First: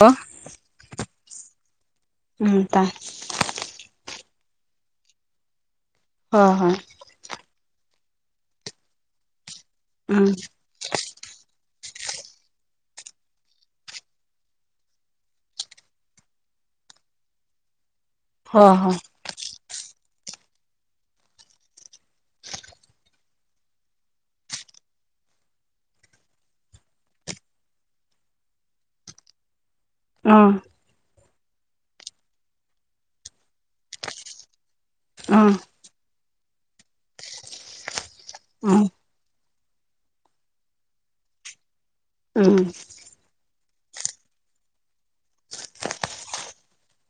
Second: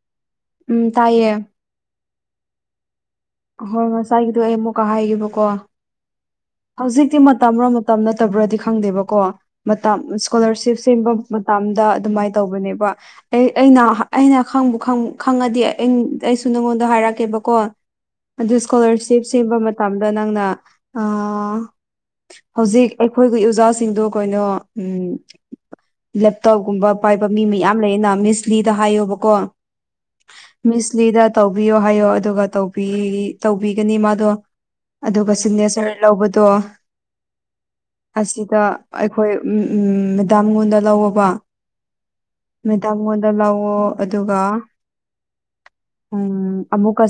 ꯑ ꯎꯝ ꯇꯥꯏꯌꯦ ꯎꯝ ꯇꯥꯏ ꯑꯍꯣꯏ ꯉꯁꯥꯏꯒꯤꯗꯨ ꯑꯩ ꯑꯃꯨꯛꯀ ꯍꯥꯏꯒꯦꯕꯀꯣ ꯍꯣꯏ ꯍꯣꯏ ꯍꯧꯖꯤꯛꯇꯤ ꯃꯇꯝꯔꯣ ꯇꯞꯅ ꯇꯧꯕ꯭ꯔꯥꯗꯤ ꯈꯪꯗꯦꯕꯀꯣ ꯃꯇꯝ ꯎꯝ ꯏꯁ꯭ꯀꯣꯂꯔꯁꯤꯞ ꯁꯦꯝꯕ ꯃꯇꯝ ꯃꯇꯝꯗ ꯑꯗꯨꯃꯥꯏ ꯇꯧꯕꯅꯦꯕ ꯑꯩ ꯑꯩꯅ ꯑꯩꯅ ꯈꯪꯕꯨ ꯈꯪꯉꯗꯤ ꯑꯩ ꯑꯩꯁꯨ ꯅꯉꯣꯟꯗ ꯍꯥꯏꯔꯛꯀꯦꯕꯀꯣ ꯑꯗꯨ ꯍꯣꯏ ꯍꯣꯏ ꯏꯁ꯭ꯀꯣꯂꯔꯁꯤꯞ ꯁꯦꯝꯕ ꯃꯇꯝꯗ ꯅꯪꯅ ꯑꯥꯥ ꯍꯧꯖꯤꯛ ꯑꯩꯈꯣꯏꯒꯤ ꯑꯣꯖꯥꯁꯤꯡꯗꯣ ꯀꯩꯅꯣ ꯎꯝ ꯂꯦꯞꯇꯣꯞꯀꯨꯝꯕ ꯄꯥꯏꯕ ꯃꯤ ꯃꯌꯥꯝ ꯂꯩꯌꯦꯅ ꯃꯤꯁ ꯂꯤꯗ ꯍꯥꯏꯌꯣꯕꯀꯣ ꯑꯥ ꯃꯤꯁꯂꯤꯗ ꯇꯧꯕꯤꯌꯣ ꯍꯥꯏꯌꯣ ꯑꯗꯨꯒ ꯇꯧꯕꯤ ꯇꯧꯕꯤꯒꯅꯤ ꯃꯥꯗꯣ ꯑꯗꯨꯒ ꯎꯝ ꯁꯤꯒꯅꯦꯆꯔ ꯂꯧꯕꯗꯣ ꯑꯁꯤꯗ ꯑꯩꯈꯣꯏ ꯎꯝ ꯎꯝ ꯃꯦꯗꯥꯝ ꯉꯣꯟꯗ ꯂꯧꯑꯣꯕ ꯎꯝ ꯃꯦꯗꯥꯝ ꯉꯣꯟꯗ ꯂꯧꯑꯣ ꯑꯗꯨꯒ ꯎꯝ ꯑꯃꯨꯛꯀ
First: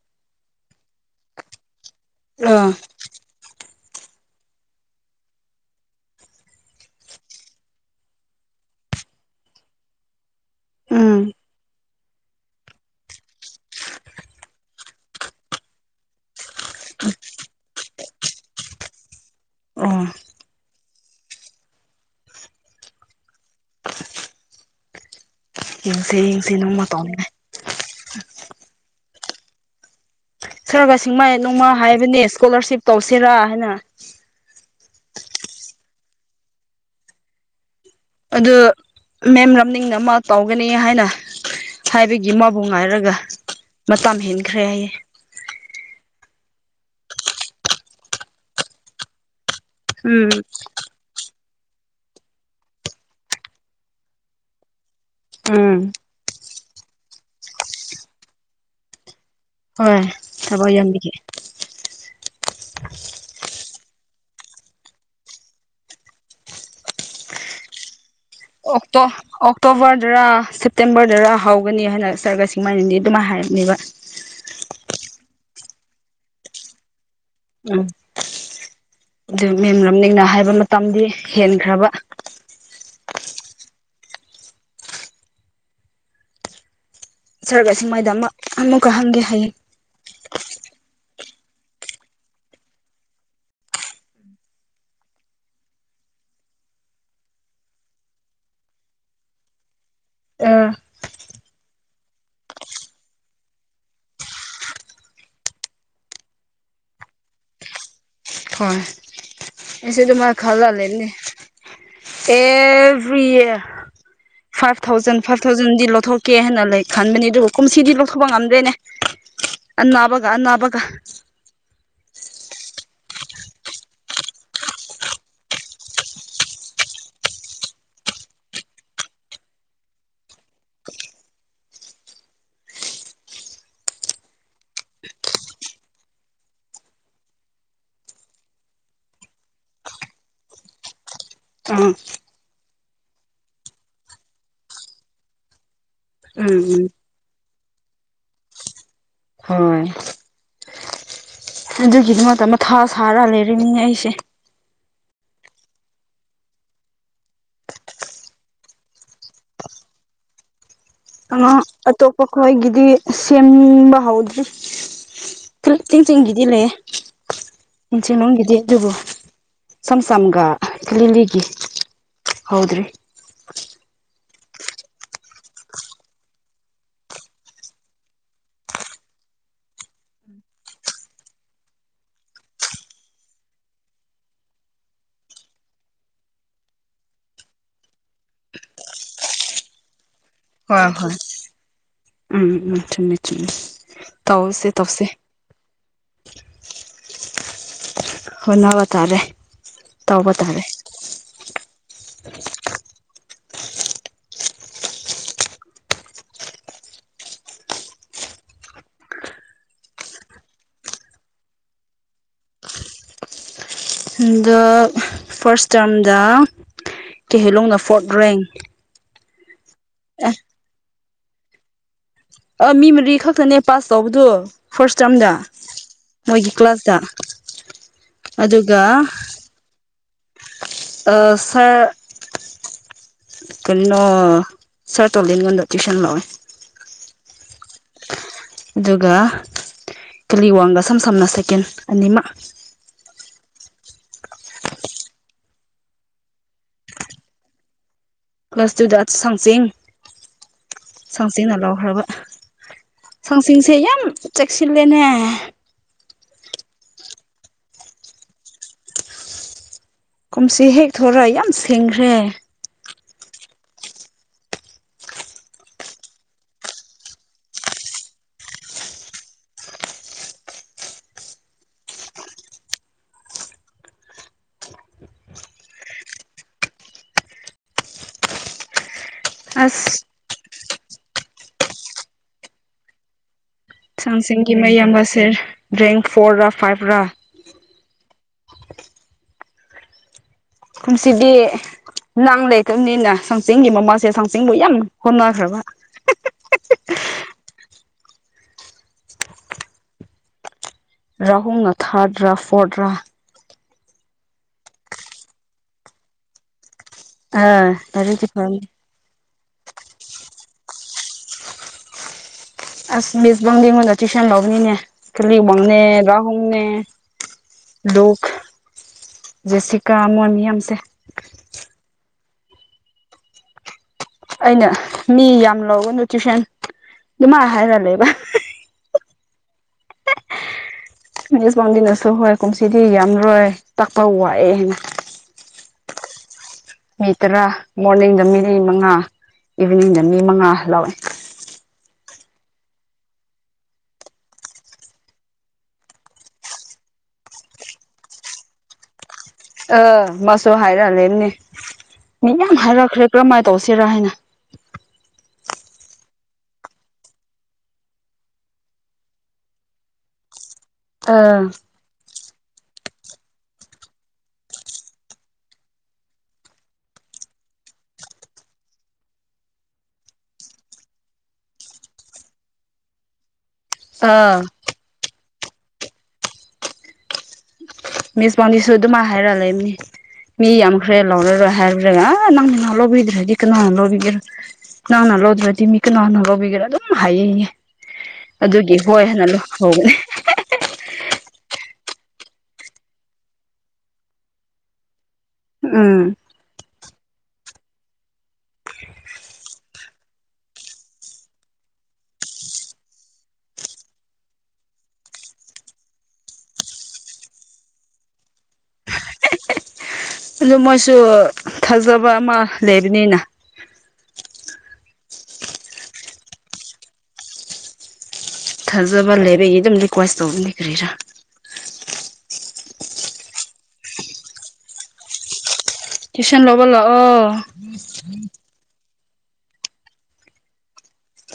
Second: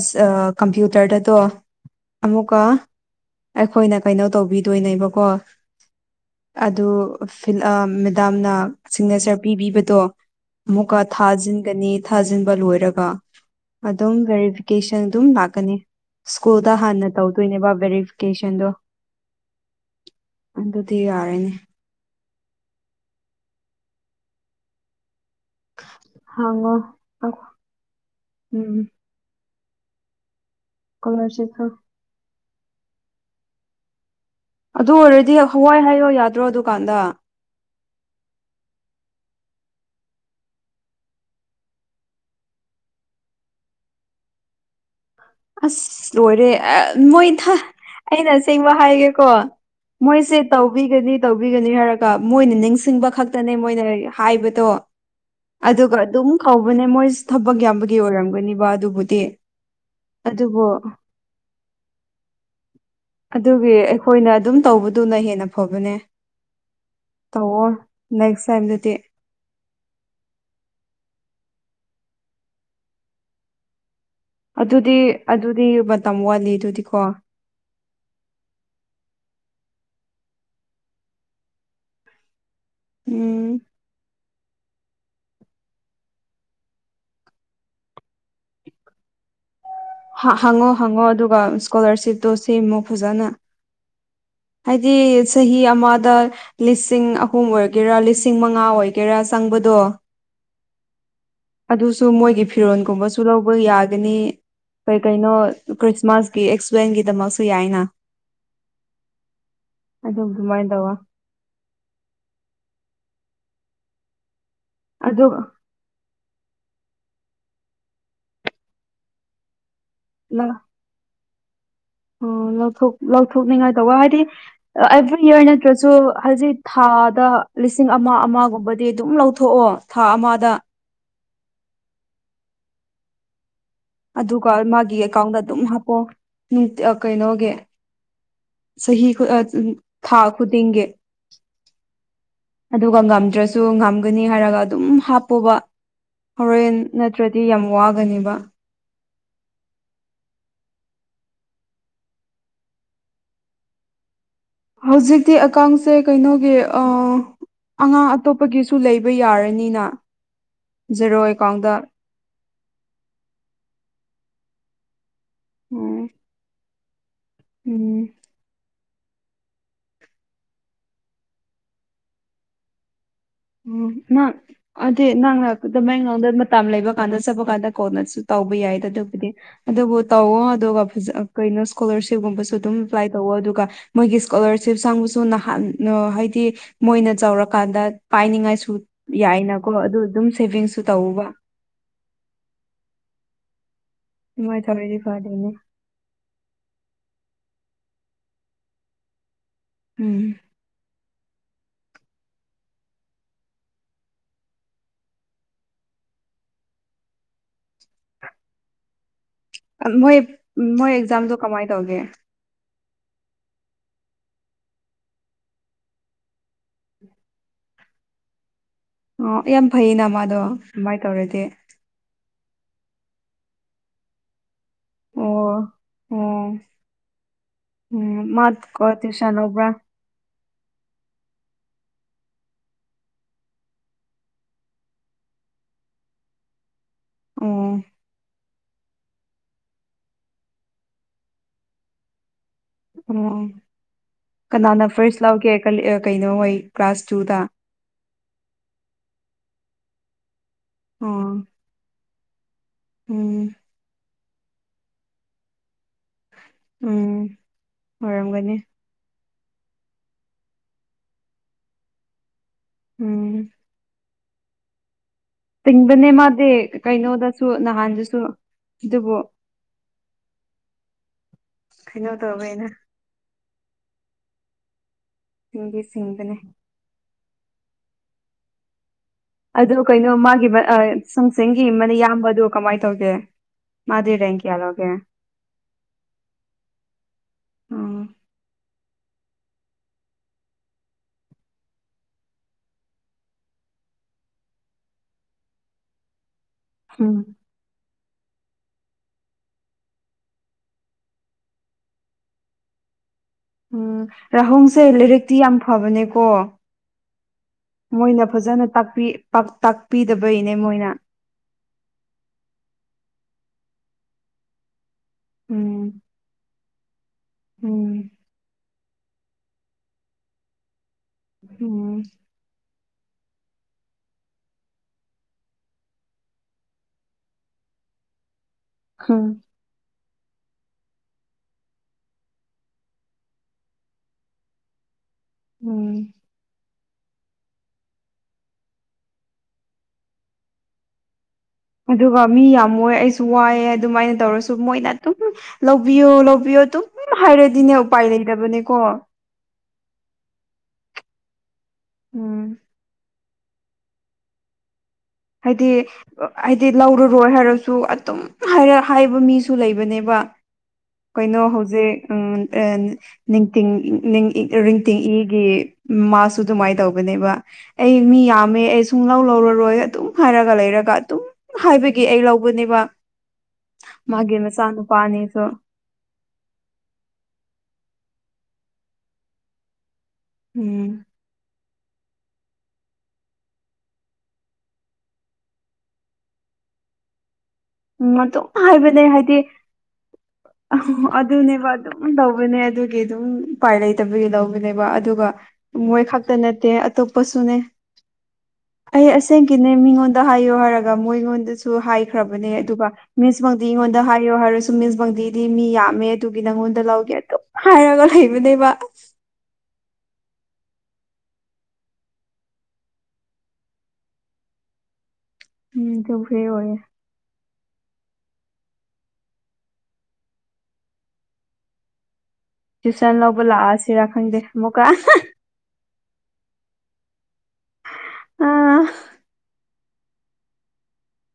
ꯀꯝꯄ꯭ꯌꯨꯇꯔꯗꯗꯣ ꯑꯃꯨꯛꯀ ꯑꯩꯈꯣꯏꯅ ꯀꯩꯅꯣ ꯇꯧꯕꯤꯗꯣꯏꯅꯦꯕꯀꯣ ꯑꯗꯨ ꯐꯤꯜꯎꯞ ꯃꯦꯗꯥꯝꯅ ꯁꯤꯛꯅꯦꯆꯔ ꯄꯤꯕꯤꯕꯗꯣ ꯎꯝ ꯑ ꯑꯃꯨꯛꯀ ꯎꯝ ꯊꯥꯖꯤꯟꯒꯅꯤ ꯊꯥꯖꯤꯟꯕ ꯂꯣꯏꯔꯒ ꯑꯗꯨꯝ ꯚꯦꯔꯤꯐꯤꯀꯦꯁꯟ ꯑꯗꯨꯝ ꯂꯥꯛ ꯀꯅꯤ ꯁꯀꯨꯜꯗ ꯍꯥꯟꯅ ꯇꯧꯗꯣꯏꯅꯦꯕ ꯚꯦꯔꯤꯐꯤꯀꯦꯁꯟꯗꯣ ꯑꯣ ꯑꯗꯨꯗꯤ ꯌꯥꯔꯦꯅꯦ ꯌꯦꯡꯁꯦ ꯌꯦꯡꯁꯦ ꯍꯪꯉꯣ ꯅꯣꯡꯃ ꯇꯧꯅꯤꯡꯉꯥꯏ [unintelligible] ꯎꯝ ꯈꯔꯒꯁꯤꯡꯃꯥꯏ ꯁ꯭ꯀꯣꯂꯔꯁꯤꯞꯁꯨ ꯅꯣꯡꯃꯥ ꯍꯥꯏꯕꯅꯦ ꯏꯁ꯭ꯀꯣꯂꯔꯁꯤꯞ ꯇꯧꯁꯤꯔꯥ ꯍꯥꯏꯅ ꯑꯗꯨ ꯑꯣꯏꯔꯗꯤ ꯍꯋꯥꯏ ꯍꯥꯏꯌꯣ ꯌꯥꯗ꯭ꯔꯣ ꯑꯗꯨꯀꯥꯟꯗ ꯑꯗꯨ ꯃꯦꯝ ꯔꯝꯅꯤꯡꯅ ꯃꯥ ꯇꯧꯒꯅꯤ ꯍꯥꯏꯅ ꯍꯥꯏꯕꯒꯤ ꯃꯕꯨ ꯉꯥꯏꯔꯒ ꯃꯇꯝ ꯍꯦꯟꯈ꯭ꯔꯦ ꯍꯥꯏꯌꯦ ꯑꯁ ꯂꯣꯏꯔꯦ ꯑꯦ ꯃꯣꯏꯊꯥ ꯑꯩꯅ ꯑꯁꯦꯡꯕ ꯍꯥꯏꯒꯦꯀꯣ ꯎꯝ ꯃꯣꯏꯁꯦ ꯇꯧ ꯇꯧꯕꯤꯒꯅꯤ ꯇꯧꯕꯤꯒꯅꯤ ꯍꯥꯏꯔꯒ ꯃꯣꯏꯅ ꯅꯤꯡꯁꯤꯡꯕ ꯈꯛꯇꯅꯦ ꯃꯣꯏꯅ ꯍꯥꯏꯕꯗꯣ ꯎꯝ ꯑꯗꯨꯒ ꯑꯗꯨꯝ ꯀꯧꯕꯅꯦ ꯃꯣꯏꯁꯦ ꯊꯕꯛ ꯌꯥꯝꯕꯒꯤ ꯑꯣꯏꯔꯝꯒꯅꯤꯕ ꯑꯗꯨꯕꯨꯗꯤ ꯍꯣꯏ ꯑꯗꯨꯕꯨ ꯊꯕꯛ ꯌꯥꯝꯕꯤꯒꯤ ꯑꯗꯨꯒꯤ ꯑꯩꯈꯣꯏꯅ ꯑꯗꯨꯝ ꯇꯧꯕꯗꯨꯅ ꯍꯦꯟꯅ ꯐꯕꯅꯦ ꯇꯧꯑꯣ ꯑꯣꯛꯇꯣ ꯑꯣꯛꯇꯣꯕꯔꯗꯔ ꯁꯦꯞꯇꯦꯝꯕꯔꯗꯔ ꯍꯧꯒꯅꯤ ꯍꯥꯏꯅ ꯁꯥꯔꯒꯁꯤꯃꯥꯏꯅꯗꯤ ꯑꯗꯨꯃꯥꯏꯅ ꯍꯥꯏꯔꯅꯦꯕ ꯑꯗꯨꯗꯤ ꯑꯗꯨꯗꯤ ꯃꯇꯝ ꯋꯥꯠꯂꯤ ꯑꯗꯨꯗꯤꯀꯣ ꯎꯝ ꯑꯗꯨ ꯃꯦꯝ ꯂꯝꯅꯤꯡꯅ ꯍꯥꯏꯕ ꯃꯇꯝꯗꯤ ꯍꯦꯟꯈ꯭ꯔꯕ ꯎꯝ ꯁꯔꯛꯁ ꯃꯥꯏꯗ ꯑꯃ ꯑꯃꯨꯛꯀ ꯍꯪꯒꯦ ꯍꯌꯦꯡ ꯍꯪꯉꯣ ꯍꯪꯉꯣ ꯑꯗꯨꯒ ꯏꯁꯀꯣꯂꯥꯔꯁꯤꯞꯇꯣ ꯁꯦꯝꯃꯣ ꯐꯖꯅ ꯍꯥꯏꯗꯤ ꯆꯍꯤ ꯑꯃꯗ ꯂꯤꯁꯤꯡ ꯑꯍꯨꯝ ꯑꯣꯏꯒꯦꯔꯥ ꯂꯤꯁꯤꯡ ꯃꯉꯥ ꯑꯣꯏꯒꯦꯔꯥ ꯆꯪꯕꯗꯣ ꯑ ꯑꯗꯨꯁꯨ ꯃꯣꯏꯒꯤ ꯐꯤꯔꯣꯜꯒꯨꯝꯕꯁꯨ ꯂꯧꯕ ꯌꯥꯒꯅꯤ ꯀꯩ ꯀꯩꯅꯣ ꯈ꯭ꯔꯤꯁꯃꯥꯁꯀꯤ ꯑꯦꯛꯁꯄꯦꯟꯒꯤꯗꯃꯛꯁꯨ ꯌꯥꯏꯅ ꯍꯣꯏ ꯑꯩꯁꯨ ꯑꯗꯨ ꯑꯗꯨꯝ ꯃꯥꯏ ꯈꯜꯂ ꯑꯗꯨꯃꯥꯏꯅ ꯇꯧꯋ ꯂꯩꯕꯅꯦ ꯑꯦꯚ꯭ꯔꯤ ꯌꯔ ꯐꯥꯏꯚ ꯊꯥꯎꯖꯟ ꯑꯗꯨꯒ ꯐꯥꯏꯚ ꯊꯥꯎꯖꯟ [unintelligible] ꯗꯤ ꯂꯧꯊꯣꯛꯀꯦ ꯍꯥꯏꯅ ꯂꯩ ꯈꯟꯕꯅꯦ ꯑꯗꯨꯒ ꯀꯨꯝꯁꯤꯗꯤ ꯂꯧꯊꯣꯛꯄ ꯉꯝꯗ꯭ꯔꯦꯅꯦ ꯑꯅꯥꯕꯒ ꯑꯅꯥꯕꯒ ꯑꯣ ꯂꯧꯊꯣꯛ ꯂꯧꯊꯣꯛꯅꯤꯡꯉꯥꯏ ꯇꯧꯕ ꯍꯥꯏꯗꯤ ꯑꯦꯚ꯭ꯔꯤ ꯌꯔ ꯅꯠꯇ꯭ꯔꯁꯨ ꯍꯧꯖꯤꯛ ꯊꯥꯗ ꯂꯤꯁꯤꯡ ꯑꯃ ꯑꯃꯒꯨꯝꯕꯗꯤ ꯑꯗꯨꯝ ꯂꯧꯊꯣꯛꯑꯣ ꯊꯥ ꯑꯃꯗ ꯑꯗꯨꯒ ꯃꯥꯒꯤ ꯑꯦꯀꯥꯎꯟꯗ ꯑꯗꯨꯝ ꯍꯥꯞꯄꯑꯣ ꯀꯩꯅꯣꯒꯤ ꯆꯍꯤ ꯊꯥ ꯈꯨꯗꯤꯡꯒꯤ ꯑꯥ ꯑꯗꯨꯒ ꯉꯝꯗ꯭ꯔꯁꯨ ꯉꯝꯒꯅꯤ ꯍꯥꯏꯔꯒ ꯑꯗꯨꯝ ꯍꯥꯞꯄꯣꯕ ꯍꯣꯔꯦꯟ ꯎꯝ ꯅꯠ ꯅꯠꯇ꯭ꯔꯗꯤ ꯌꯥꯝ ꯋꯥꯒꯅꯦꯕ꯫ ꯍꯣꯏ ꯑꯗꯨꯒꯤꯗꯨꯃꯛꯇ ꯃꯊꯥ ꯁꯥꯔ ꯂꯩꯔꯤꯅꯤ ꯑꯩꯁꯦ꯫ ꯍꯧꯖꯤꯛꯇꯤ ꯑꯀꯥꯎꯟꯁꯦ ꯀꯩꯅꯣꯒꯤ ꯑꯥ ꯑꯉꯥꯡ ꯑꯇꯣꯞꯄꯒꯤꯁꯨ ꯂꯩꯕ ꯌꯥꯔꯅꯤꯅ ꯖꯦꯔꯣ ꯑ ꯑꯦꯀꯥꯎꯟꯗ ꯑꯇꯣꯞꯄ ꯈꯣꯏꯒꯤꯗꯤ ꯁꯦꯝꯕ ꯍꯧꯗ꯭ꯔꯤ ꯈꯂ ꯎꯝ ꯇꯤꯟ ꯆ ꯀꯤꯗꯤ ꯂꯦ ꯎꯝ ꯏꯁꯤꯅꯤꯗꯤ ꯑꯗꯨꯕꯣ ꯁꯝ ꯁꯝꯒ ꯀꯂꯤꯒꯤ ꯍꯧꯗ꯭ꯔꯤ ꯑꯣ ꯅ ꯑꯗꯨꯗꯤ ꯅꯪꯅ ꯑꯗꯨꯃꯥꯏꯉꯣꯟꯗ ꯃꯇꯝ ꯂꯩꯕ ꯀꯥꯟꯗ ꯆꯠꯄ ꯀꯥꯟꯗ ꯀꯣꯟꯅꯁꯨ ꯇꯧꯕ ꯌꯥꯏꯗ ꯑꯗꯨꯕꯨꯗꯤ꯫ ꯑꯗꯨꯕꯨ ꯇꯧꯋꯣ ꯑꯗꯨꯒ ꯐꯖ ꯀꯩꯅꯣ ꯏꯁꯀꯣꯂꯔꯁꯤꯞꯀꯨꯝꯕꯁꯨ ꯑꯗꯨꯝ ꯑꯦꯄ꯭ꯂꯥꯏ ꯇꯧꯋꯣ ꯑꯗꯨꯒ ꯃꯣꯏꯒꯤ ꯏꯁꯀꯣꯂꯥꯔꯁꯤꯞ ꯆꯪꯕꯁꯨ ꯅꯍꯥꯟꯅ ꯍꯥꯏꯗꯤ ꯃꯣꯏꯅ ꯆꯥꯎꯔꯀꯥꯟꯗ ꯄꯥꯏꯅꯤꯉꯥꯏꯁꯨ ꯌꯥꯏꯅꯀꯣ ꯑꯗꯨ ꯑꯗꯨꯝ ꯁꯦꯚꯤꯡꯁꯨ ꯍꯣꯏ- ꯍꯣꯏ ꯇꯧꯕ ꯎꯝ - ꯎꯝ ꯆꯨꯝꯃꯦ - ꯆꯨꯝꯃꯦ꯫ ꯃꯥꯏ ꯇꯧꯁꯦ ꯇꯧꯔꯗꯤ ꯇꯧꯁꯦ ꯐꯥꯗꯣꯏꯅꯦ꯫ ꯍꯣꯠꯅꯕ ꯇꯥꯔꯦ ꯎꯝ ꯇꯧꯕ ꯇꯥꯔꯦ꯫ ꯃꯣꯏ ꯃꯣꯏ ꯑꯦꯛꯖꯥꯝꯗꯣ ꯀꯃꯥꯏ ꯇꯧꯒꯦ? ꯍꯟꯗꯛ ꯐꯥꯔꯁ ꯇꯥꯔꯝꯗ ꯀꯦꯍꯦꯂꯣꯡꯅ ꯐꯣꯔꯠ ꯔꯦꯡ꯫ ꯑꯣ ꯌꯥꯝ ꯐꯩꯌꯦꯅ ꯃꯥꯗꯣ ꯑꯗꯨꯃꯥꯏ ꯇꯧꯔꯗꯤ꯫ ꯑ ꯃꯤ ꯃꯔꯤ ꯈꯛꯇꯅꯦ ꯄꯥꯁ ꯇꯧꯕꯗꯨ꯫ ꯐꯥꯔꯁ ꯇꯥꯔꯝꯗ ꯑꯣ ꯃꯣꯏꯒꯤ ꯑꯣ ꯀ꯭ꯂꯥꯁꯇ ꯎꯝ ꯃꯥ ꯑꯗꯨꯒ [unintelligible] ꯂꯧꯕꯔ꯭? ꯑꯥ ꯁꯔ ꯀꯩꯔꯤꯅꯣ ꯁꯥꯔ ꯇꯣꯂꯤꯟꯉꯣꯟꯗ ꯇꯨꯏꯁꯟ ꯂꯩꯋꯦ꯫ ꯑꯣ ꯑꯗꯨꯒ ꯇꯂꯤ ꯋꯥꯡꯒ ꯁꯝ ꯁꯝꯅ ꯁꯦꯀꯦꯟ ꯑꯅꯤꯃꯛ꯫ ꯑꯣ ꯀꯅꯥꯅ ꯐꯥꯔꯁ ꯂꯧꯒꯦ ꯀꯂꯤ ꯀꯩꯅꯣ ꯍꯣꯏ ꯀ꯭ꯂꯥꯁ ꯇꯨꯗ? ꯀꯂ꯭ꯥꯁ ꯇꯨꯗ ꯁꯥꯡꯆꯤꯡ ꯑꯣ ꯁꯥꯡꯆꯤꯡꯅ ꯂꯧꯈ꯭ꯔꯕ꯫ ꯎꯝ ꯁꯥꯡꯆꯤꯡꯁꯦ ꯌꯥꯝ ꯆꯦꯛꯁꯤꯜꯂꯦꯅꯦ꯫ ꯎꯝ ꯑꯣꯏꯔꯝꯒꯅꯤ꯫ ꯀꯨꯝꯁꯤ ꯍꯦꯛ ꯊꯣꯔ ꯌꯥꯝ ꯁꯦꯡꯈ꯭ꯔꯦ꯫ ꯎꯝ ꯇꯤꯡꯕꯅꯦ ꯃꯥꯗꯤ ꯀꯩꯅꯣꯗꯁꯨ ꯅꯍꯥꯟꯗꯁꯨ ꯑꯗꯨꯕꯨ ꯀꯩꯅꯣ ꯇꯧꯋꯦꯅ ꯁꯤꯡꯗꯤ ꯁꯤꯡꯕꯅꯦ꯫ ꯑꯗꯣ ꯑꯁ ꯀꯩꯅꯣ ꯃꯥꯒꯤ ꯃ ꯑ ꯁꯨꯡꯆꯤꯡꯒꯤ ꯃꯌꯥꯝꯕꯗꯣ ꯀꯃꯥꯏ ꯇꯧꯒꯦ? ꯃꯥꯗꯤ ꯔꯦꯡ ꯁꯨꯡꯆꯤꯡꯒꯤ ꯀꯌꯥ ꯂꯧꯒꯦ ꯃꯌꯥꯝꯕꯁꯦ ꯔꯦꯡ ꯐꯣꯔꯔ ꯐꯥꯏꯚꯔ ꯎꯝ ꯀꯨꯟꯁꯤꯗꯤ ꯅꯪ ꯂꯩꯇꯕꯅꯤꯅ ꯁꯨꯡꯆꯤꯡꯒꯤ ꯃꯃꯥꯁꯦ ꯁꯨꯡꯆꯤꯡꯕꯨ ꯌꯥꯝ ꯍꯣꯠꯅꯈ꯭ꯔꯕ꯫ ꯎꯝ ꯔꯥꯍꯨꯝꯅ ꯊꯥꯔꯠ꯭ꯔꯥ ꯐꯣꯔꯠ꯭ꯔꯥ ꯎꯝ ꯔꯥꯍꯣꯡꯁꯦ ꯂꯥꯏꯔꯤꯛꯇꯤ ꯌꯥꯝ ꯐꯕꯅꯦꯀꯣ꯫ ꯑꯥ ꯂꯥꯏꯔꯤꯛꯇꯤ ꯃꯣꯏꯅ ꯐꯕꯅꯤ ꯐꯖꯅ ꯇꯥꯛꯄꯤ ꯇꯥꯛꯄꯤꯗꯕꯩꯅꯦ ꯃꯣꯏꯅ꯫ ꯑꯁ ꯃꯤꯁ ꯕꯪꯗꯤꯉꯣꯟꯗ ꯇꯨꯏꯁꯟ ꯂꯧꯕꯅꯤꯅꯦ ꯀꯂꯤꯡꯋꯥꯡꯅꯦ ꯎꯝ ꯔꯍꯨꯡꯅꯦ ꯎꯝ [unintelligible] ꯖꯦꯁꯤꯀꯥ ꯃꯣꯏ ꯃꯌꯥꯝꯁꯦ ꯎꯝ ꯑꯩꯅ ꯃꯤ ꯌꯥꯝ ꯂꯧꯒꯅꯨ ꯇ꯭ꯌꯨꯁꯟ ꯑꯗꯨꯃꯥꯏꯅ ꯍꯥꯏꯔ ꯂꯩꯕ ꯍꯥꯝ ꯃꯤꯁ ꯋꯥꯡꯂꯤꯅꯁꯨ ꯍꯣꯏ ꯀꯨꯝꯁꯤꯗꯤ ꯌꯥꯝꯔꯣꯏ ꯇꯥꯛꯄ ꯋꯥꯑꯦꯅ ꯎꯝ ꯃꯤ ꯇꯔꯥ ꯃꯣꯔꯅꯤꯡꯗ ꯃꯤ ꯃꯉꯥ ꯏꯚꯤꯅꯤꯡꯗ ꯃꯤ ꯃꯉꯥ ꯂꯧꯋꯤ ꯑꯗꯨꯒ ꯃꯤ ꯌꯥꯝꯃ ꯑꯩꯁꯨ ꯋꯥꯏꯑꯦ ꯑꯗꯨꯃꯥꯏꯅ ꯇꯧꯔꯁꯨ ꯃꯣꯏꯅ ꯑꯗꯨꯝ ꯂꯧꯕꯤꯌꯣ ꯂꯧꯕꯤꯌꯣ ꯑꯗꯨꯨꯝ ꯍꯥꯏꯔꯗꯤꯅꯦ ꯎꯄꯥꯏ ꯂꯩꯇꯕꯅꯦꯀꯣ ꯑ ꯃꯁꯨ ꯍꯥꯏꯔꯛꯂꯦꯅꯦ ꯃꯤ ꯌꯥꯝ ꯎꯝ ꯍꯥꯏꯔꯛꯈ꯭ꯔꯦ ꯀꯔꯝꯍꯥꯏꯅ ꯇꯧꯁꯤꯔ ꯍꯥꯏꯅ ꯍꯥꯏꯗꯤ ꯍꯥꯏꯗꯤ ꯂꯧꯔꯔꯣꯏ ꯍꯥꯏꯔꯁꯨ ꯑꯗꯨꯝ ꯍꯥꯏꯔꯛ ꯍꯥꯏꯕ ꯃꯤꯁꯨ ꯂꯩꯕꯅꯦꯕ꯫ ꯑꯥ ꯀꯩꯅꯣ ꯍꯧꯖꯤꯛ ꯎꯝ ꯑꯦꯟ ꯅꯤꯡꯇꯤꯡ ꯔꯤꯡꯇꯤꯡ ꯏꯒꯤ ꯃꯃꯥꯁꯨ ꯑꯗꯨꯃꯥꯏ ꯇꯧꯕꯅꯦꯕ꯫ ꯑꯩ ꯃꯤ ꯌꯥꯝꯃꯦ ꯑꯩ ꯁꯨꯡ ꯂꯧ ꯂꯧꯔꯔꯣꯏ ꯑꯗꯨꯝ ꯍꯥꯏꯔꯒ ꯂꯩꯔꯒ ꯑꯗꯨꯝ ꯍꯥꯏꯕꯒꯤ ꯑꯩ ꯂꯧꯕꯅꯦꯕ꯫ ꯃꯥꯒꯤ ꯑꯥ ꯃꯆꯥ ꯅꯨꯄ ꯑꯅꯤꯗꯣ ꯃꯤꯁ ꯋꯥꯡꯅꯤꯁꯨ ꯑꯗꯨꯝꯃꯥꯏ ꯍꯥꯏꯔ ꯂꯩꯕꯅꯤ ꯃꯤ ꯌꯥꯝꯈ꯭ꯔꯦ ꯎꯝ ꯂꯧꯔꯔꯣꯏ ꯍꯥꯏꯔ ꯭ꯔꯦ ꯅꯪꯅ ꯂꯧꯕꯤꯗ꯭ꯔꯦꯗꯤ ꯀꯥꯅ ꯅ ꯂꯣꯕꯤꯒꯦꯔ ꯅꯪꯅ ꯂꯧꯗ꯭ꯔꯗꯤ ꯃꯤ ꯀꯅꯥꯅ ꯂꯧꯕꯤꯒꯦꯔꯥ ꯑꯗꯨꯝ ꯍꯥꯏꯌꯦꯌꯦ ꯑꯗꯨꯝ ꯑꯗꯨꯒꯤ ꯍꯣꯏ ꯍꯥꯏꯅ ꯂꯩꯍꯧꯕꯅꯤ ꯑ ꯑꯗꯨꯅꯦꯕ ꯑꯗꯨꯝ ꯇꯧꯕꯅꯦ ꯑꯗꯨꯒꯤ ꯑꯗꯨꯝ ꯎꯄꯥꯏ ꯂꯩꯇꯕꯒꯤ ꯂꯧꯕꯅꯦꯕ ꯑꯗꯨꯒ ꯎꯝ ꯃꯣꯏ ꯈꯛꯇ ꯅꯠꯇꯦ ꯑꯇꯣꯞꯄꯁꯨꯅꯦ ꯑꯩ ꯑꯁꯦꯡꯀꯤꯅꯦ ꯃꯤꯉꯣꯟꯗ ꯍꯥꯏꯌꯣ ꯍꯥꯏꯔꯒ ꯃꯣꯏꯉꯣꯟꯗꯁꯨ ꯍꯥꯏꯈ꯭ꯔꯕꯅꯦ ꯑꯗꯨꯒ ꯃꯤꯁ ꯐꯪꯗꯤ ꯑꯩꯉꯣꯟꯗ ꯍꯥꯏꯌꯣ ꯍꯥꯏꯔꯁꯨ ꯃꯤꯁ ꯐꯪꯗꯤꯗꯤ ꯃꯤ ꯌꯥꯝꯃꯦ ꯑꯗꯨꯒꯤ ꯅꯪꯉꯣꯟꯗ ꯂꯧꯒꯦ ꯑꯗꯣ ꯍꯥꯏꯔꯒ ꯂꯩꯕꯅꯦꯕ ꯑꯗꯨ ꯃꯣꯏꯁꯨ ꯊꯥꯖꯕ ꯑꯃ ꯂꯩꯕꯅꯤꯅ ꯎꯝ ꯆꯧꯁꯦ ꯑꯣꯏꯌꯦ ꯊꯥꯖꯕ ꯂꯩꯕꯒꯤ ꯑꯗꯨꯝ ꯔꯤꯀ꯭ꯋꯦꯁ ꯇꯧꯕꯅꯤ ꯀꯔꯤꯔꯥ ꯇ꯭ꯌꯨꯁꯟ ꯂꯧꯕ ꯂꯥꯛꯑꯁꯤꯔ ꯈꯪꯗꯦ ꯑꯃꯨꯛꯀ ꯇꯨꯏꯁꯟ ꯂꯣꯕꯂꯥꯛꯑꯣ ꯎꯝ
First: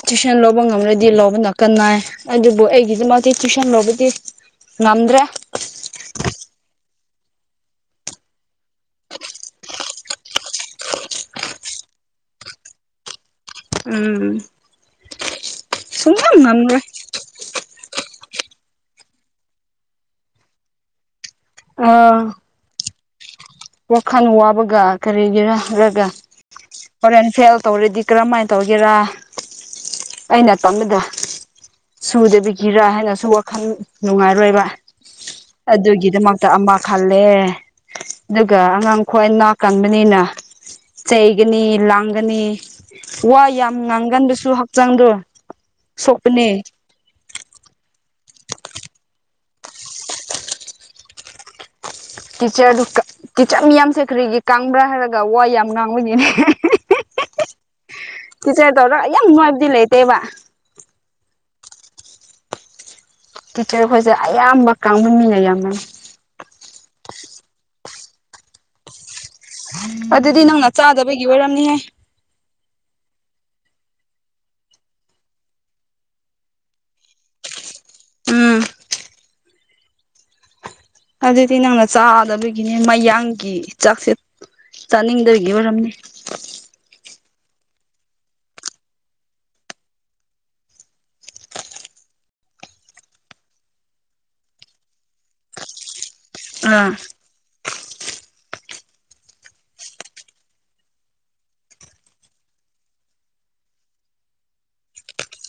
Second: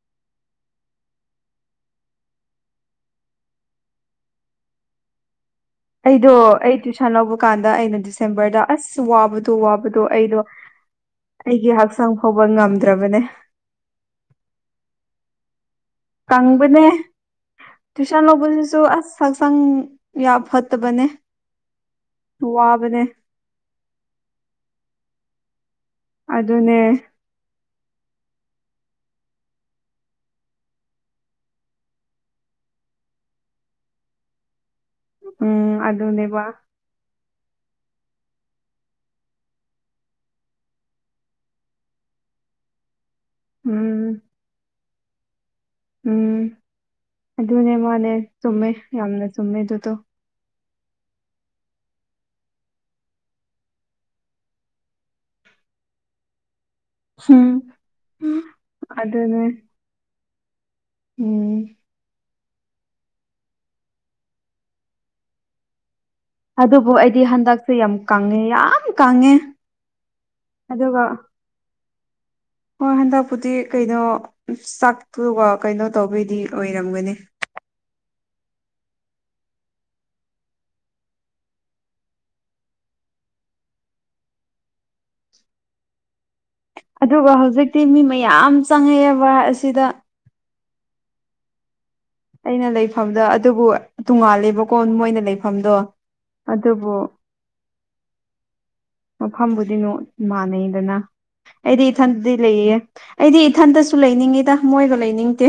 ꯇꯨꯏꯁꯟ ꯂꯧꯕ ꯉꯝꯂꯗꯤ ꯂꯧꯕꯅ ꯀꯥꯟꯅꯩ ꯑꯗꯨꯕꯨ ꯑꯩꯒꯤꯗꯃꯛꯇꯤ ꯇꯨꯏꯁꯟ ꯂꯧꯕꯗꯤ ꯉꯝꯗ꯭ꯔꯦ ꯑꯩꯗꯣ ꯑꯩ ꯇ꯭ꯨꯁꯟ ꯂꯧꯕ ꯀꯥꯟꯗ ꯑꯩꯅ ꯗꯤꯁꯦꯝꯕꯔꯗ ꯑꯁ ꯋꯥꯕꯗꯣ ꯋꯥꯕꯗꯣ ꯑꯩꯗꯣ ꯑꯩꯒꯤ ꯍꯛꯆꯥꯡ ꯐꯥꯎꯕ ꯉꯝꯗ꯭ꯔꯕꯅꯦ ꯎꯝ ꯁꯨꯡꯉꯝ ꯉꯝꯔꯣꯏ ꯀꯪꯕꯅꯦ ꯇ꯭ꯏꯁꯟ ꯂꯧꯕꯁꯤꯁꯨ ꯑꯁ ꯁꯛꯁꯪ ꯌꯥ ꯐꯠꯇꯕꯅꯦ ꯑꯥ ꯁꯋꯥꯕꯅꯦ ꯋꯥꯈꯜ ꯋꯥꯕꯒ ꯀꯔꯤꯒꯤꯔ ꯍꯥꯢꯔꯒ ꯑꯗꯨꯅꯦ ꯍꯣꯔꯦꯟ ꯐꯦꯜ ꯇꯧꯔꯗꯤ ꯀꯔꯝ ꯃꯥꯏ ꯇꯧꯒꯦꯔꯥ ꯑꯩꯅ ꯇꯝꯕꯗ ꯁꯨꯗꯕꯤꯒꯤꯔꯥ ꯍꯥꯏꯅꯁꯨ ꯋꯥꯈꯜ ꯅꯨꯡꯉꯥꯏꯔꯣꯏꯕ ꯎꯝ ꯑꯗꯨꯅꯦꯕ ꯑꯗꯨꯒꯤꯗꯃꯛꯇ ꯑꯃ ꯈꯜꯂꯦ ꯑꯗꯨꯒ ꯑꯉꯥꯡ ꯈ꯭ꯋꯥꯏꯅꯥ ꯀꯟꯕꯅꯤꯅ ꯆꯩꯒꯅꯤ ꯂꯥꯡꯒꯅꯤ ꯋꯥ ꯌꯥꯝ ꯎꯝ ꯉꯥꯡꯒꯟꯕꯁꯨ ꯍꯛꯆꯥꯡꯗꯣ ꯁꯣꯛꯄꯅꯦ ꯎꯝ ꯑꯗꯨꯅꯦ ꯃꯥꯅꯦ ꯆꯨꯝꯃꯦ ꯌꯥꯝꯅ ꯆꯨꯝꯃꯦꯗꯨꯇꯣ ꯀꯤꯆꯔꯗꯨ ꯀꯤꯆꯔ ꯃꯤꯌꯥꯝꯁꯦ ꯈꯔꯤꯒꯤ ꯀꯪꯕ꯭ꯔꯥ ꯍꯥꯏꯔꯒ ꯋꯥ ꯌꯥꯝ ꯉꯥꯡꯕꯅꯤꯅꯦ ꯎꯝ ꯇꯤꯆꯔꯗꯧꯔ ꯌꯥꯝ ꯑꯗꯨꯅꯦ ꯅꯨꯡꯉꯥꯏꯕꯗꯤ ꯂꯩꯇꯦꯕ ꯎꯝ ꯇꯤꯆꯔꯈꯣꯏꯁꯦ ꯑꯌꯥꯝꯕ ꯀꯥꯡꯕꯨꯟꯃꯤꯟꯅ ꯌꯥꯝꯃ ꯑꯗꯨꯕꯨ ꯑꯩꯗꯤ ꯍꯟꯗꯛꯁꯦ ꯌꯥꯝ ꯀꯪꯉꯦ ꯌꯥꯝ ꯀꯥꯡꯉꯦ ꯑꯗꯨꯗꯤ ꯅꯪꯅ ꯆꯥꯗꯕꯒꯤ ꯋꯥꯔꯝꯅꯤꯍꯦ ꯍꯣꯏ ꯍꯟꯗꯛꯄꯨꯗꯤ ꯀꯩꯅꯣ ꯆꯥꯛꯇꯨꯒ ꯀꯩꯅꯣ ꯇꯧꯕꯩꯗꯤ ꯑꯣꯏꯔꯝꯒꯅꯤ ꯎꯝ ꯑꯗꯨꯗꯤ ꯅꯪꯅ ꯆꯥꯗꯕꯒꯤꯅꯦ ꯃꯌꯥꯡꯒꯤ ꯆꯥꯛꯁꯦ ꯆꯥꯅꯤꯡꯗꯕꯒꯤ ꯑꯣꯏꯔꯝꯅꯤ ꯑꯗꯨꯒ ꯍꯧꯖꯤꯛꯇꯤ ꯃꯤ ꯃꯌꯥꯝ ꯆꯪꯉꯛꯑꯦꯕ ꯑꯁꯤꯗ ꯑꯩꯅ ꯂꯩꯐꯝꯗ ꯑꯗꯨꯕꯨ ꯇꯣꯡꯉꯥꯜꯂꯦꯕꯀꯣ ꯃꯣꯏꯅ ꯂꯩꯐꯝꯗꯣ ꯑꯥ ꯑꯗꯨꯕꯨ ꯃꯐꯝꯕꯨꯗꯤ ꯅꯨ ꯃꯥꯟꯅꯩꯗꯅ ꯑꯩꯗꯤ ꯏꯊꯟꯗꯗꯤ ꯂꯩꯌꯦ ꯑꯩꯗꯤ ꯏꯊꯟꯇꯁꯨ ꯂꯩꯅꯤꯡꯉꯤꯗ ꯃꯣꯏꯒ ꯂꯩꯅꯤꯡꯗꯦ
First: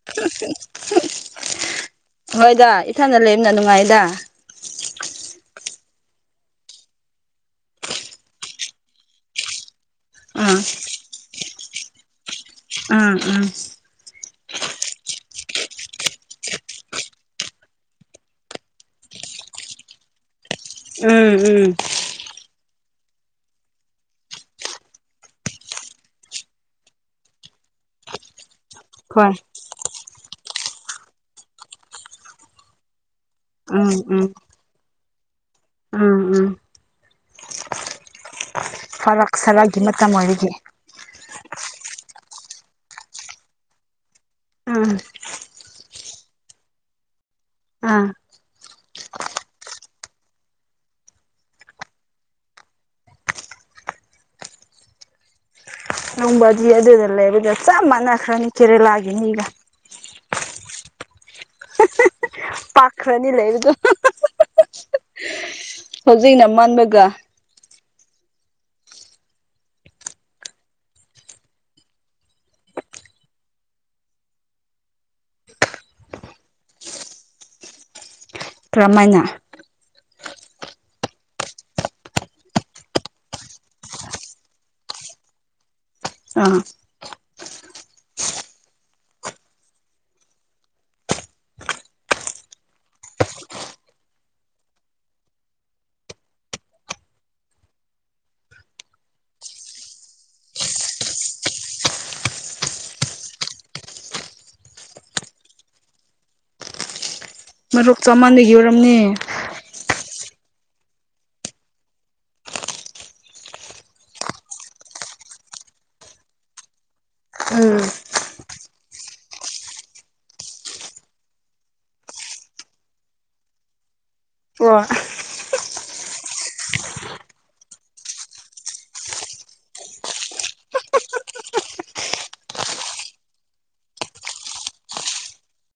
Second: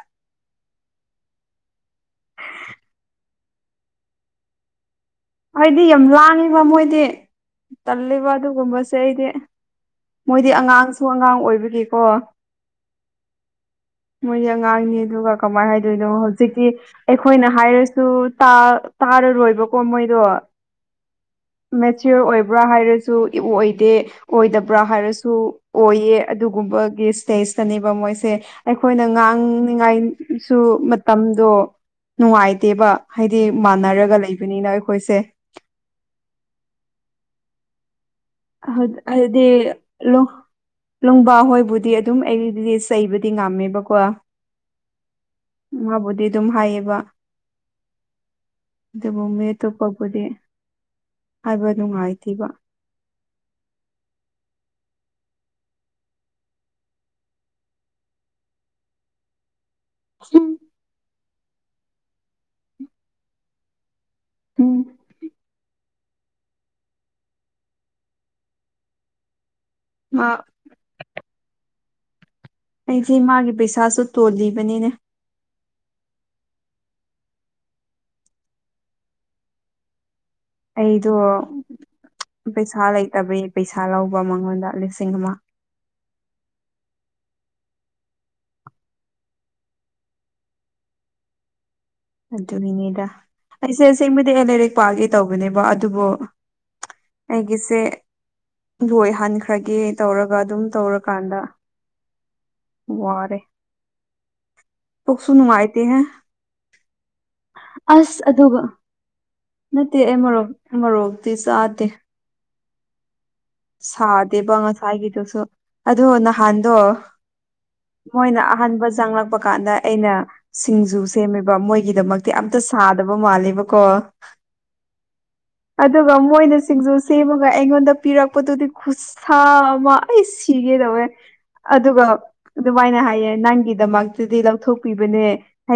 ꯎ ꯍꯣꯏꯗ ꯏꯊꯗ ꯂꯩꯦꯝꯅ ꯅꯨꯡꯉꯥꯏꯗ ꯑꯩꯗꯤ ꯌꯥꯝ ꯂꯥꯡꯉꯤꯕ ꯃꯣꯏꯗꯤ ꯇꯜꯂꯤꯕ ꯑꯗꯨꯒꯨꯝꯕꯁꯦ ꯑꯩꯗꯤ ꯃꯣꯏꯗꯤ ꯑꯥ ꯑꯉꯥꯡꯁꯨ ꯑꯉꯥꯡ ꯑꯣꯏꯕꯒꯤꯀꯣ ꯎꯝ ꯎꯝ ꯃꯣꯏꯗꯤ ꯑꯉꯥꯡꯅꯤ ꯑꯗꯨꯒ ꯀꯃꯥꯏꯅ ꯍꯥꯏꯗꯣꯏꯅꯣ ꯍꯧꯖꯤꯛꯇꯤ ꯑꯩꯈꯣꯏꯅ ꯍꯥꯏꯔꯁꯨ ꯇꯥꯔꯔꯣꯏꯕꯀꯣ ꯃꯣꯏꯗꯣ ꯎꯝ ꯎꯝ ꯐꯤꯌꯔ ꯑꯣꯏꯕ꯭ꯔꯥ ꯍꯥꯏꯔꯁꯨ ꯏꯑꯣ ꯑꯣꯏꯗꯦ ꯑꯣꯏꯗꯕ꯭ꯔꯥ ꯍꯥꯏꯔꯁꯨ ꯑꯣꯏꯌꯦ ꯑꯗꯨꯒꯨꯝꯕꯒꯤ ꯏꯁꯇꯦꯖꯇꯅꯦꯕ ꯃꯣꯏꯁꯦ ꯑꯩꯈꯣꯏꯅ ꯍꯣꯏ ꯉꯥꯡꯅꯤꯉꯥꯏꯁꯨ ꯃꯇꯝꯗꯣ ꯅꯨꯡꯉꯥꯏꯇꯦꯕ ꯍꯥꯏꯗꯤ ꯎꯝ ꯃꯥꯟꯅꯔꯒ ꯎꯝ ꯂꯩꯕꯅꯤꯅ ꯑꯩꯈꯣꯏꯁꯦ ꯎꯝ ꯎꯝ ꯐꯔꯛ ꯍꯥꯏꯗꯤ ꯁꯔꯛꯒꯤ ꯃꯇꯝ ꯂꯣ ꯑꯣꯏꯕꯒꯤ ꯂꯨꯡꯕꯥ ꯍꯣꯏꯕꯨꯗꯤ ꯑꯗꯨꯝ ꯑꯩꯗꯤ ꯆꯩꯕꯗꯤ ꯉꯝꯃꯦꯕꯀꯣ ꯎꯝ ꯃꯥꯕꯨꯗꯤ ꯑꯗꯨꯝ ꯍꯥꯏꯌꯦꯕ ꯑꯥ ꯑꯗꯨꯕꯨ ꯃꯤ ꯑꯇꯣꯞꯄꯕꯨꯗꯤ ꯍꯥꯏꯕ ꯅꯨꯡꯉꯥꯏꯇꯦꯕ ꯅꯣꯡꯕꯗꯤ ꯑꯗꯨꯗ ꯂꯩꯕꯗ ꯆꯞ ꯃꯥꯟꯅꯈ꯭ꯔꯅꯤ ꯀꯦꯔꯦꯂꯥꯒꯤ ꯃꯤꯒ ꯎꯝ ꯄꯥꯛꯈꯔꯅꯤ ꯂꯩꯕꯗꯣ ꯎꯝ ꯍꯧꯖꯤꯛꯅ ꯃꯥꯟꯕꯒ ꯑ ꯑꯩꯁꯦ ꯃꯥꯒꯤ ꯄꯩꯁꯥꯁꯨ ꯇꯣꯜꯂꯤꯕꯅꯤꯅꯦ ꯀꯔꯝꯃꯥꯏꯅ ꯑꯩꯗꯣ ꯄꯩꯁꯥ ꯂꯩꯇꯕꯩ ꯄꯩꯁꯥ ꯂꯧꯕ ꯃꯉꯣꯟꯗ ꯂꯤꯁꯤꯡ ꯑꯃ ꯑ ꯑꯗꯨꯒꯤꯅꯦꯗ ꯑꯩꯁꯦ ꯑꯥꯁꯦꯡꯕꯗꯤꯅꯦ ꯂꯩꯔꯤꯛ ꯄꯥꯒꯦ ꯇꯧꯕꯅꯦꯕ ꯑꯗꯨꯕꯨ ꯑꯩꯒꯤꯁꯦ ꯂꯣꯏꯍꯟꯈ꯭ꯔꯒꯦ ꯇꯧꯔꯒ ꯑꯗꯨꯝ ꯇꯧꯔꯀꯥꯟꯗ ꯋꯥꯔꯦ ꯄꯨꯛꯁꯨ ꯅꯨꯡꯉꯥꯏꯇꯦꯍꯦ ꯃꯔꯣꯛ ꯑꯁ ꯆꯥꯃꯟꯕꯒꯤ ꯑꯗꯨꯒ ꯑꯣꯏꯔꯝꯅꯤ ꯅꯠꯇꯦ ꯑꯩ ꯃꯔꯣꯛ ꯃꯔꯣꯛꯇꯤ ꯆꯥꯗꯦ ꯁꯥꯗꯦꯕ ꯉꯁꯥꯏꯒꯤꯗꯨꯁꯨ ꯑꯗꯣ ꯅꯍꯥꯟꯗꯣ ꯎꯝ ꯃꯣꯏꯅ ꯑꯍꯥꯟꯕ ꯆꯪꯂꯛꯄ ꯀꯥꯟꯗ ꯑꯩꯅ ꯁꯤꯡꯖꯨ ꯁꯦꯝꯃꯦꯕ ꯃꯣꯏꯒꯤꯗꯃꯛꯇꯤ ꯑꯝꯇ ꯁꯥꯗꯕ ꯃꯥꯜꯂꯦꯕꯀꯣ [unintelligible] ꯑꯗꯨꯒ ꯃꯣꯏꯅ ꯁꯤꯡꯖꯨ ꯁꯦꯝꯃꯒ ꯑꯩꯉꯣꯟꯗ ꯄꯤꯔꯛ ꯄꯗꯨꯗꯤ ꯈꯨꯨꯁꯥ ꯑꯃꯥ ꯁꯤꯒꯦꯗꯧꯋꯦ ꯑꯗꯨꯒ ꯑꯗꯨꯃꯥꯏꯅ ꯍꯥꯏꯌꯦ ꯅꯪꯒꯤꯗꯃꯛꯇꯗꯤ ꯂꯧꯊꯣꯛꯄꯤꯕꯅꯦ